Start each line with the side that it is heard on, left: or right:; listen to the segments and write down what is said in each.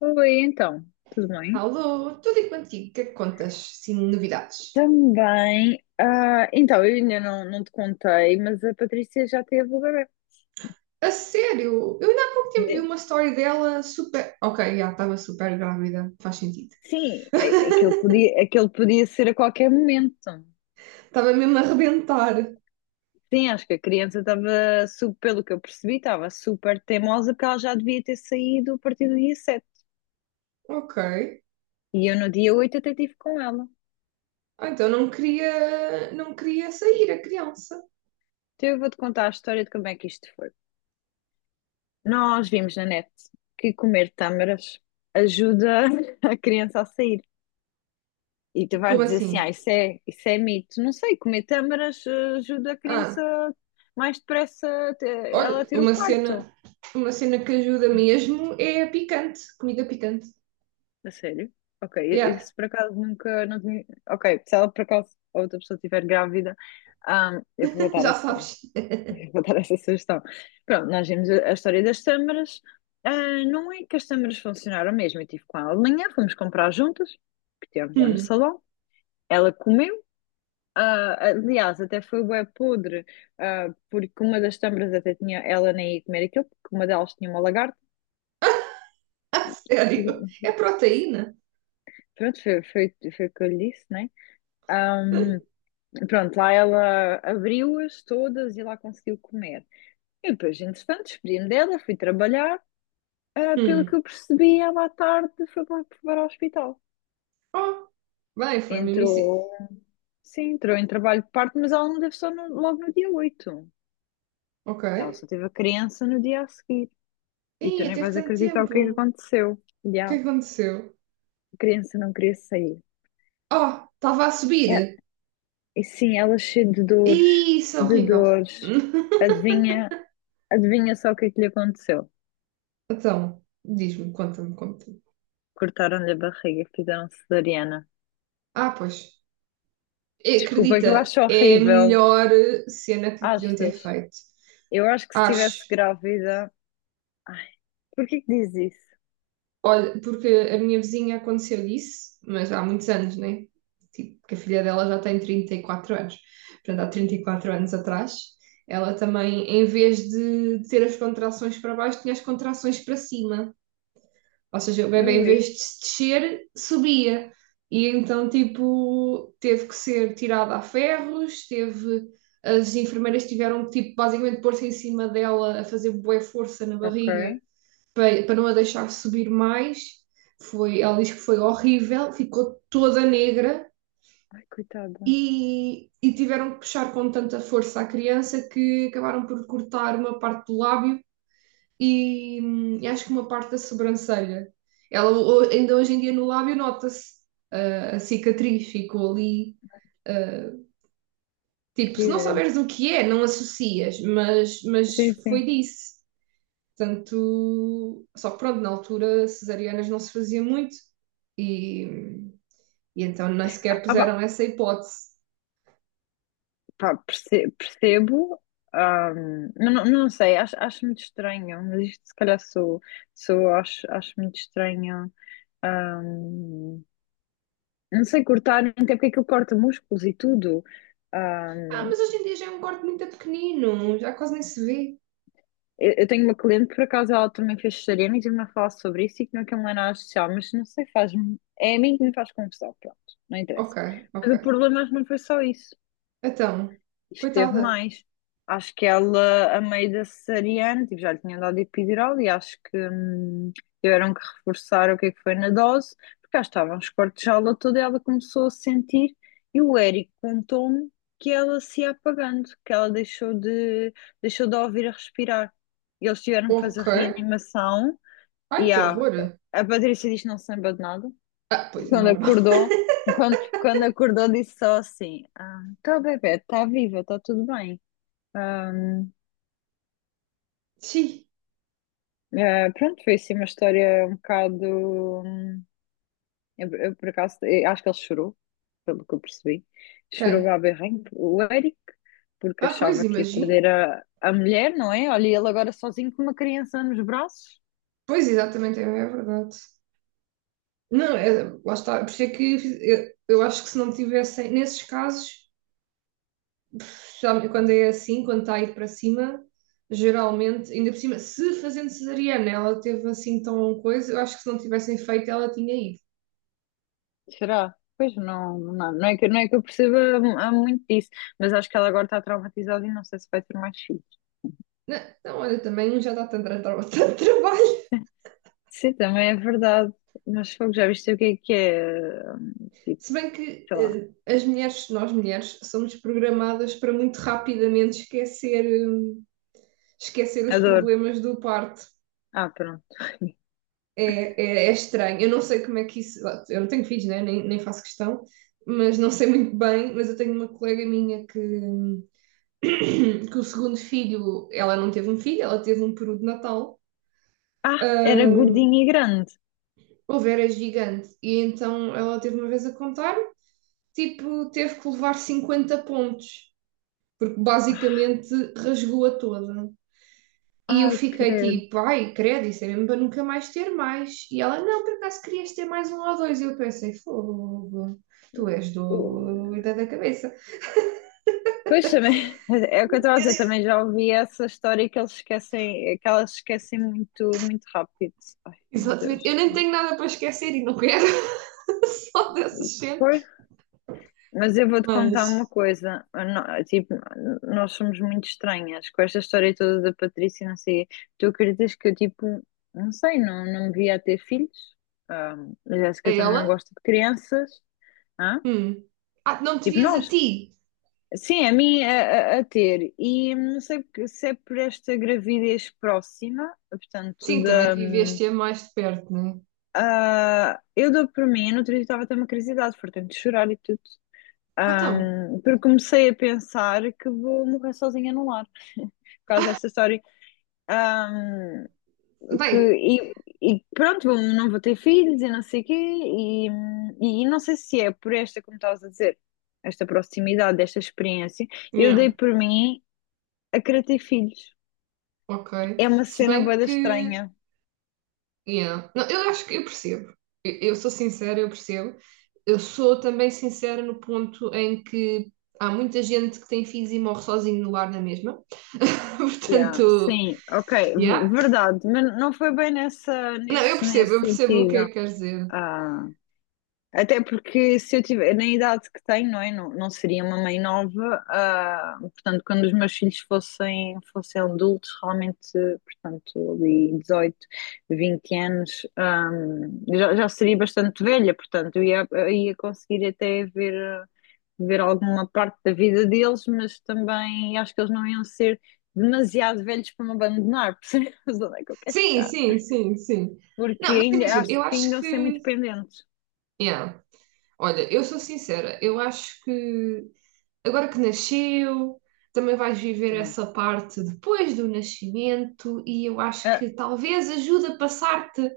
left: Oi, então, tudo bem?
right: Alô, tudo e contigo, o que é que contas? Sim, novidades.
left: Também, então, eu ainda não te contei, mas a Patrícia já teve o bebê.
right: A sério, eu ainda há pouco tempo vi
left: De-
right: uma história dela super. Ok, já estava super grávida, faz sentido.
left: Sim, aquele podia, aquele podia ser a qualquer momento.
right: Estava mesmo a arrebentar.
left: Sim, acho que a criança estava, pelo que eu percebi, estava super teimosa porque ela já devia ter saído a partir do dia 7.
right: Ok.
left: E eu no dia 8 até estive com ela.
right: Ah, então não queria sair a criança.
left: Então eu vou-te contar a história de como é que isto foi. Nós vimos na net que comer tâmaras ajuda a criança a sair. E tu vais
right: Como
left: dizer assim,
right: assim?
left: isso é mito. Não sei, comer tâmaras ajuda a
right: Ah,
left: criança mais depressa ela a
right: olha,
left: ter o
right: uma
left: parto.
right: cena, uma cena que ajuda
left: Hum.
right: mesmo é a picante, comida picante.
left: A sério? Ok,
right: Yeah,
left: isso por acaso nunca, não tinha. Ok, se ela por acaso a outra pessoa estiver grávida, ah, eu vou dar
right: já
left: essa,
right: sabes.
left: eu vou dar essa sugestão. Pronto, nós vimos a história das tâmaras. Ah, não é que as tâmaras funcionaram mesmo, eu estive com ela de manhã, fomos comprar juntas, que tínhamos lá no
right: Hum,
left: salão. Ela comeu. Ah, aliás, até foi bué podre, porque uma das câmaras até tinha, ela nem ia comer aquilo, porque uma delas tinha uma lagarta,
right: a sério, é
left: e
right: proteína.
left: pronto, foi o que eu lhe disse, né? Ahm, Pronto, lá ela abriu-as todas e lá conseguiu comer. E depois, entretanto, despedi-me dela, fui trabalhar, pelo que
right: Hum.
left: eu percebi, ela à tarde foi para, o hospital.
right: Oh, bem, foi mesmo isso.
left: Entrou, sim, entrou em trabalho de parto, mas ela não teve só logo no dia 8.
right: Ok.
left: Ela só teve a criança no dia a seguir. E tu
right: Ih,
left: nem
right: teve
left: vais
right: tanto
left: acreditar o
right: tempo.
left: que é que
right: O
left: aconteceu. E
right: que
left: a
right: aconteceu?
left: criança não queria sair.
right: Oh, estava a subir.
left: É- e sim, ela é cheia de dores,
right: Ih, isso é
left: de
right: horrível.
left: dores. Adivinha, adivinha só o que é que lhe aconteceu?
right: Então, diz-me, conta-me.
left: Cortaram-lhe a barriga, fizeram cesariana.
right: Ah, pois.
left: Desculpa, que eu
right: Acredita,
left: acho
right: é a
left: horrível.
right: melhor cena que lhe podiam ter
left: Achas?
right: feito.
left: Eu acho que se estivesse
right: Acho.
left: grávida. Ai, porquê que diz isso?
right: Olha, porque a minha vizinha aconteceu isso, mas há muitos anos, né? Tipo, que a filha dela já tem 34 anos. Portanto, há 34 anos atrás, ela também, em vez de ter as contrações para baixo, tinha as contrações para cima. Ou seja, o
left: Não
right: bebê, em
left: li.
right: vez de se descer, subia. E então, tipo, teve que ser tirada a ferros, teve. As enfermeiras tiveram que, tipo, basicamente pôr-se em cima dela a fazer bué força na
left: Ok.
right: barriga para não a deixar subir mais. Foi, ela diz que foi horrível, ficou toda negra
left: Ai, coitada.
right: e tiveram que puxar com tanta força a criança que acabaram por cortar uma parte do lábio e acho que uma parte da sobrancelha. Ela ainda hoje em dia no lábio nota-se a cicatriz, ficou ali. ah, tipo,
left: Que
right: se não
left: irado.
right: saberes o que é, não associas, mas
left: Sim,
right: foi
left: sim.
right: disso. Portanto, só que pronto, na altura cesarianas não se fazia muito e, e então nem sequer
left: Ah,
right: puseram
left: pá.
right: essa hipótese.
left: Percebo, mas não sei, acho muito estranho, mas isto se calhar sou acho muito estranho. ahm, não sei cortar, até porque aquilo corta músculos e tudo.
right: Ah,
left: Ahm,
right: mas hoje em dia já é um corte muito pequenino, já quase nem se vê.
left: eu tenho uma cliente, por acaso, ela também fez cesariana e tive-me a falar sobre isso e que não é nada social, mas não sei, faz-me, é a mim que me faz confusão, pronto, não
right: Ok,
left: interessa. Mas o
right: ok.
left: problema não foi só isso.
right: Então,
left: Esteve
right: coitada.
left: mais. Acho que ela, a meio da cesariana, tipo, já lhe tinha dado epidural e acho que tiveram que reforçar o que é que foi na dose, porque já estavam os cortes de aula toda e ela começou a sentir. E o Eric contou-me que ela se ia apagando, que ela deixou de a ouvir a respirar. E eles tiveram que
right: Ok.
left: fazer reanimação
right: Ai,
left: e
right: que horror.
left: a Patrícia disse que não se lembra de nada.
right: Ah, pois é
left: Quando
right: normal.
left: acordou, quando acordou, disse só assim, tá bebê, está viva, está tudo bem. Ahm,
right: Sim,
left: pronto, foi assim uma história um bocado. Eu, por acaso, eu acho que ele chorou, pelo que eu percebi. Chorou
right: quem?
left: à berrinho, o Eric, porque
right: Ah, pois,
left: achava que ia
right: imagino.
left: perder a mulher, não é? Olha, ele agora sozinho com uma criança nos braços.
right: Pois, exatamente, é é verdade. Não, é, lá está. Por isso é que eu acho que se não tivessem, nesses casos, sabe, quando é assim, quando está a ir para cima, geralmente, ainda por cima, se fazendo cesariana ela teve assim tão coisa, eu acho que se não tivessem feito ela tinha ido.
left: Será? Pois não, não é que eu perceba há muito disso, mas acho que ela agora está traumatizada e não sei se vai ter mais filhos.
right: Não, não, olha, também um já dá tanto, tanto trabalho.
left: Sim, também é verdade, mas fogo, já viste o que é, tipo,
right: Se bem que
left: sei lá,
right: as mulheres, nós mulheres, somos programadas para muito rapidamente esquecer, esquecer os
left: a dor.
right: problemas do parto.
left: Ah, pronto.
right: É estranho. Eu não sei como é que isso. Eu não tenho filhos, né? Nem faço questão, mas não sei muito bem. Mas eu tenho uma colega minha que, que o segundo filho, ela não teve um filho, ela teve um peru de Natal.
left: Ah, era
right: Ahm,
left: gordinho e grande.
right: Houve é gigante. E então ela teve uma vez a contar, tipo, teve que levar 50 pontos, porque basicamente rasgou-a toda. E eu
left: Ai,
right: fiquei
left: credo.
right: tipo, ai, credo, isso é mesmo para nunca mais ter mais. E ela, não, por acaso querias ter mais um ou dois. E eu pensei, fogo, tu és do da cabeça.
left: Pois também, é o que eu estava a
right: Eu
left: dizer,
right: digo,
left: também já ouvi essa história que eles esquecem, que elas esquecem muito, muito rápido. Ai, meu
right: exatamente,
left: Deus.
right: eu nem tenho nada para esquecer e não quero só dessas cenas.
left: Pois, mas eu vou-te contar uma
right: Mas
left: coisa. Eu não- Tipo, nós somos muito estranhas com esta história toda da Patrícia, e não sei. Tu acreditas que eu, tipo, não sei, não me via a ter filhos? Ah, a
right: a
left: Jéssica também não
right: ela?
left: gosta de crianças. Hã?
right: Hum. Ah, não te
left: Tipo,
right: vias a
left: nós.
right: ti?
left: Sim, a mim a ter. E não sei se é por esta gravidez próxima, portanto,
right: Sim, também
left: da.
right: viveste-a mais de perto, não é?
left: Eu dou por mim, eu no outro dia estava a ter uma curiosidade, portanto, de chorar e tudo.
right: Então,
left: Porque comecei a pensar que vou morrer sozinha num lar, por causa desta história. Hum, que,
right: bem,
left: e, e pronto, não vou ter filhos e não sei o quê, e não sei se é por esta, como estavas a dizer, esta proximidade, esta experiência. Eu dei
right: não,
left: por mim a querer ter filhos.
right: ok.
left: É uma
right: Se
left: cena bué
right: bem
left: da
right: que.
left: estranha.
right: Yeah. Não, eu acho que eu percebo. Eu sou sincera, eu percebo. Eu sou também sincera no ponto em que há muita gente que tem filhos e morre sozinho no lar na mesma.
left: Yeah,
right: Portanto,
left: sim, ok,
right: yeah.
left: verdade, mas não foi bem nessa,
right: Não,
left: nesse, nesse
right: eu percebo o que é
left: sentido.
right: que queres dizer.
left: Ah, até porque se eu tiver, na idade que tenho, não é? Não seria uma mãe nova, portanto, quando os meus filhos fossem adultos, realmente, portanto, ali 18, 20 anos, já seria bastante velha, portanto, eu ia conseguir até ver alguma parte da vida deles, mas também acho que eles não iam ser demasiado velhos para me abandonar, percebes onde é que eu quero
right: Sim,
left: chegar?
right: sim, sim, sim.
left: Porque
right: Não, mas
left: ainda
right: imagina,
left: acho
right: eu
left: que
right: acho
left: ainda iam ser muito
right: que.
left: dependentes.
right: Yeah. Olha, eu sou sincera, eu acho que agora que nasceu, também vais viver
left: Hum.
right: essa parte depois do nascimento, e eu acho
left: Ah,
right: que talvez ajude a passar-te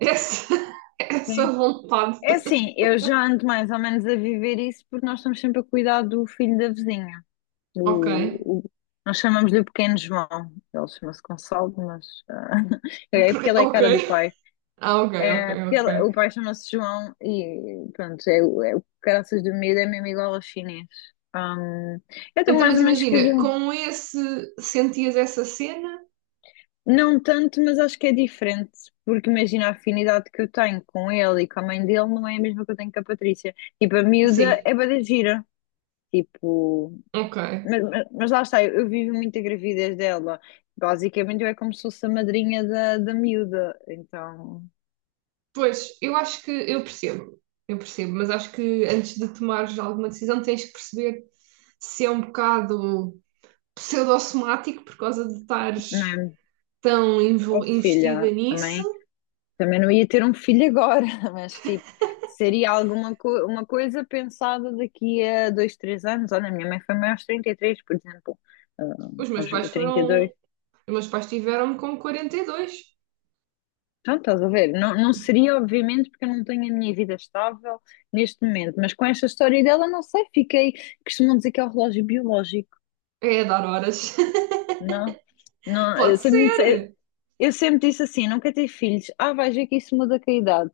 right: essa, essa
left: sim.
right: vontade.
left: É assim, eu já ando mais ou menos a viver isso porque nós estamos sempre a cuidar do filho da vizinha.
right: Ok,
left: O, o- nós chamamos-lhe o pequeno João. Ele chama-se Gonçalo, mas é porque ele é a
right: ok,
left: cara do pai.
right: ah, ok, ok,
left: É, porque
right: ok.
left: o pai chama-se João e pronto, é, o caraças do medo é mesmo igual ao chinês. Hum, eu estou
right: Então,
left: mais
right: mas
left: ou menos que a
right: imagina,
left: João.
right: com esse sentias essa cena?
left: Não tanto, mas acho que é diferente, porque imagina a afinidade que eu tenho com ele e com a mãe dele não é a mesma que eu tenho com a Patrícia. Tipo, a miúda
right: Sim,
left: é bué da gira, tipo,
right: ok.
left: mas lá está, eu vivo muito a gravidez dela. Basicamente, eu é como se fosse a madrinha da miúda, então,
right: Pois, eu acho que eu percebo, mas acho que antes de tomares alguma decisão tens que perceber se é um bocado, pseudo-somático por causa de
left: não
right: estares
left: é?
right: tão
left: Oh,
right: investida
left: filha,
right: nisso.
left: também. Também não ia ter um filho agora, mas tipo, seria alguma co uma coisa pensada daqui a 2, 3 anos. Olha, a minha mãe foi mãe aos 33 por exemplo, ah,
right: Os meus
left: aos
right: pais foram.
left: 32.
right: Os meus pais tiveram-me com 42.
left: Então, estás a ver? Não seria, obviamente, porque eu não tenho a minha vida estável neste momento, mas com esta história dela, não sei, fiquei. Costumam dizer que é o relógio biológico,
right: É dar horas.
left: não? Não, eu
right: Pode
left: sempre, me disse-
right: ser.
left: eu sempre disse assim: não quero ter filhos. Ah, vais ver que isso muda com a idade.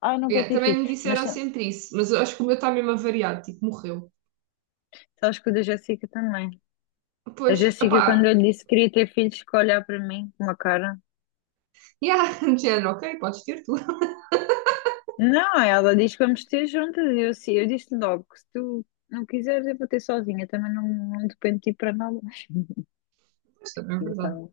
left: Ah, não quero
right: É,
left: ter
right: também
left: filhos.
right: me
left: Mas
right: disseram sempre isso, mas eu acho que o meu está mesmo avariado, tipo, morreu.
left: sabes que o da Jéssica também. A
right: Pois,
left: Jéssica, quando
right: opá,
left: eu lhe disse que queria ter filhos, ficou a olhar para mim com uma cara.
right: yeah, de género, ok, podes ter tu.
left: Não, ela diz que vamos ter juntas. E eu, sim, eu disse logo que se tu não quiseres, eu vou ter sozinha. Também não dependo de ti para nada.
right: Mas também é verdade.
left: Então,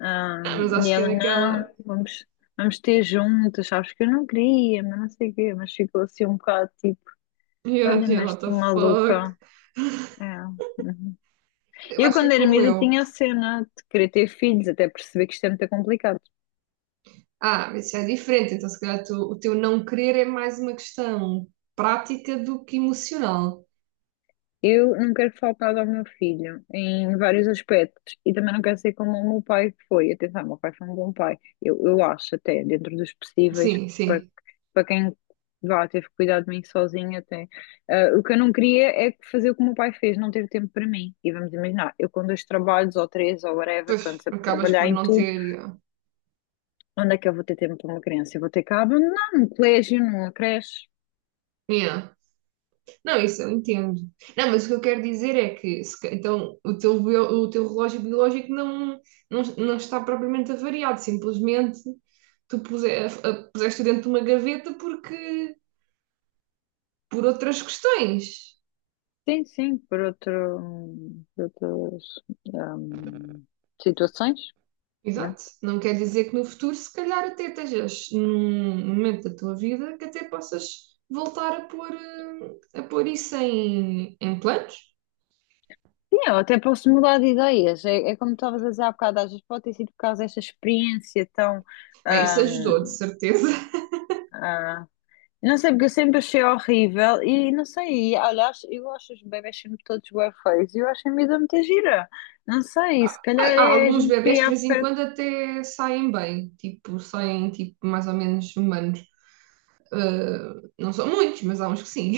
left: ah,
right: Ah, mas
left: e
right: acho que é
left: ela, não,
right: daquela,
left: vamos ter juntas. Sabes que eu não queria, mas não sei o quê. Mas ficou assim um bocado tipo,
right: yeah, de
left: olha,
right: género,
left: mas
right: what
left: esta
right: the fuck.
left: maluca. É. Uhum.
right: Eu
left: Eu,
right: acho que é
left: quando era
right: como
left: miúda,
right: eu.
left: tinha a cena de querer ter filhos, até perceber que isto é muito complicado.
right: Ah, isso é diferente. Então, se calhar, o teu não querer é mais uma questão prática do que emocional.
left: Eu não quero faltar ao meu filho em vários aspectos e também não quero ser como o meu pai foi. Atenção, o meu pai foi um bom pai. Eu acho até, dentro dos possíveis,
right: Sim,
left: para,
right: sim.
left: para quem vá, teve que cuidar de mim sozinho até. Ah, o que eu não queria é fazer o que o meu pai fez, não ter tempo para mim. E vamos imaginar, eu com dois trabalhos ou três ou whatever,
right: Pois
left: que eu ando sempre a
right: acabas
left: trabalhar
right: por
left: em
right: não
left: tudo,
right: ter. Yeah.
left: onde é que eu vou ter tempo para uma criança? Eu vou ter que a abandonar num colégio, numa creche.
right: Yeah. Não, isso eu entendo. Não, mas o que eu quero dizer é que se ca- então, o teu relógio biológico não está propriamente avariado, simplesmente tu puse- a- puseste dentro de uma gaveta porque por outras questões.
left: Sim, sim, por outras hum, situações. Pronto.
right: Exato. Não quer dizer que no futuro, se calhar, até estejas num momento da tua vida que até possas voltar a pôr, a pôr isso em planos.
left: Sim, eu até posso mudar de ideias. É como estavas a dizer há bocado, às vezes pode ter sido por causa desta experiência tão.
right: Ah, isso ajudou, de
left: hum,
right: certeza.
left: ah, não sei, porque eu sempre achei horrível e não sei. E, olha, eu acho os bebés sempre todos bué feios e eu acho a vida muita gira. Não sei, se calhar
right: Há
left: é a
right: alguns
left: gente
right: bebés que
left: criar
right: de vez em
left: afeto.
right: quando até saem bem, tipo, saem tipo, mais ou menos humanos. Ah, não são muitos, mas há uns que sim.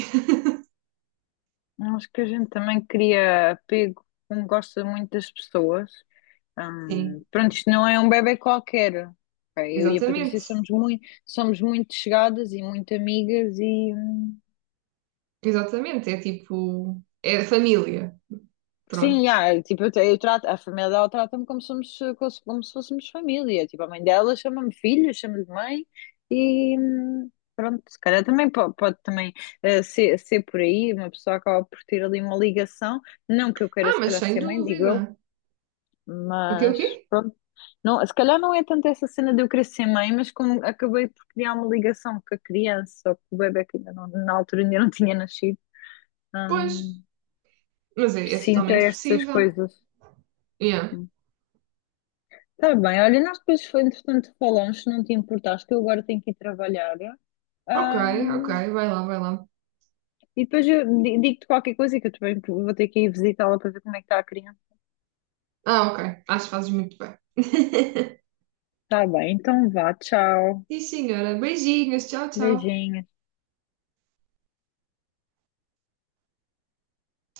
left: Acho que a gente também cria apego, como gosta muito das pessoas. Hum,
right: Sim,
left: pronto, isto não é um bebé qualquer. Pá, eu e a Patrícia
right: exatamente.
left: somos muito chegadas e muito amigas e
right: Exatamente. É tipo, é família. Pronto.
left: sim, já, tipo, eu trato, a família dela trata-me como somos, como se fôssemos família. Tipo, a mãe dela chama-me filha, chama-me mãe e pronto, se calhar também pode, também ser por aí, uma pessoa acaba por ter ali uma ligação, não que eu queira
right: Ah,
left: se
right: mas
left: calhar
right: sem
left: ser mãe, digo eu.
right: dúvida. O quê, o
left: Mas
right: quê?
left: pronto, não, se calhar não é tanto essa cena de eu querer ser mãe, mas como acabei por criar uma ligação com a criança, ou com o bebé que ainda não, na altura ainda não tinha nascido,
right: Pois.
left: hum,
right: Mas é
left: sinto
right: totalmente
left: estas
right: possível.
left: coisas.
right: Yeah.
left: Sim. Tá bem, olha, nós depois foi entretanto falamos, se não te importaste, que eu agora tenho que ir trabalhar.
right: Ok, ok,
left: hum,
right: vai lá, vai lá.
left: e depois eu digo-te qualquer coisa, que eu também vou ter que ir visitá-la para ver como é que está a criança.
right: Ah, ok, acho que fazes muito bem.
left: Tá bem, então vá, tchau.
right: Sim, senhora. Beijinhos, tchau, tchau.
left: Beijinho.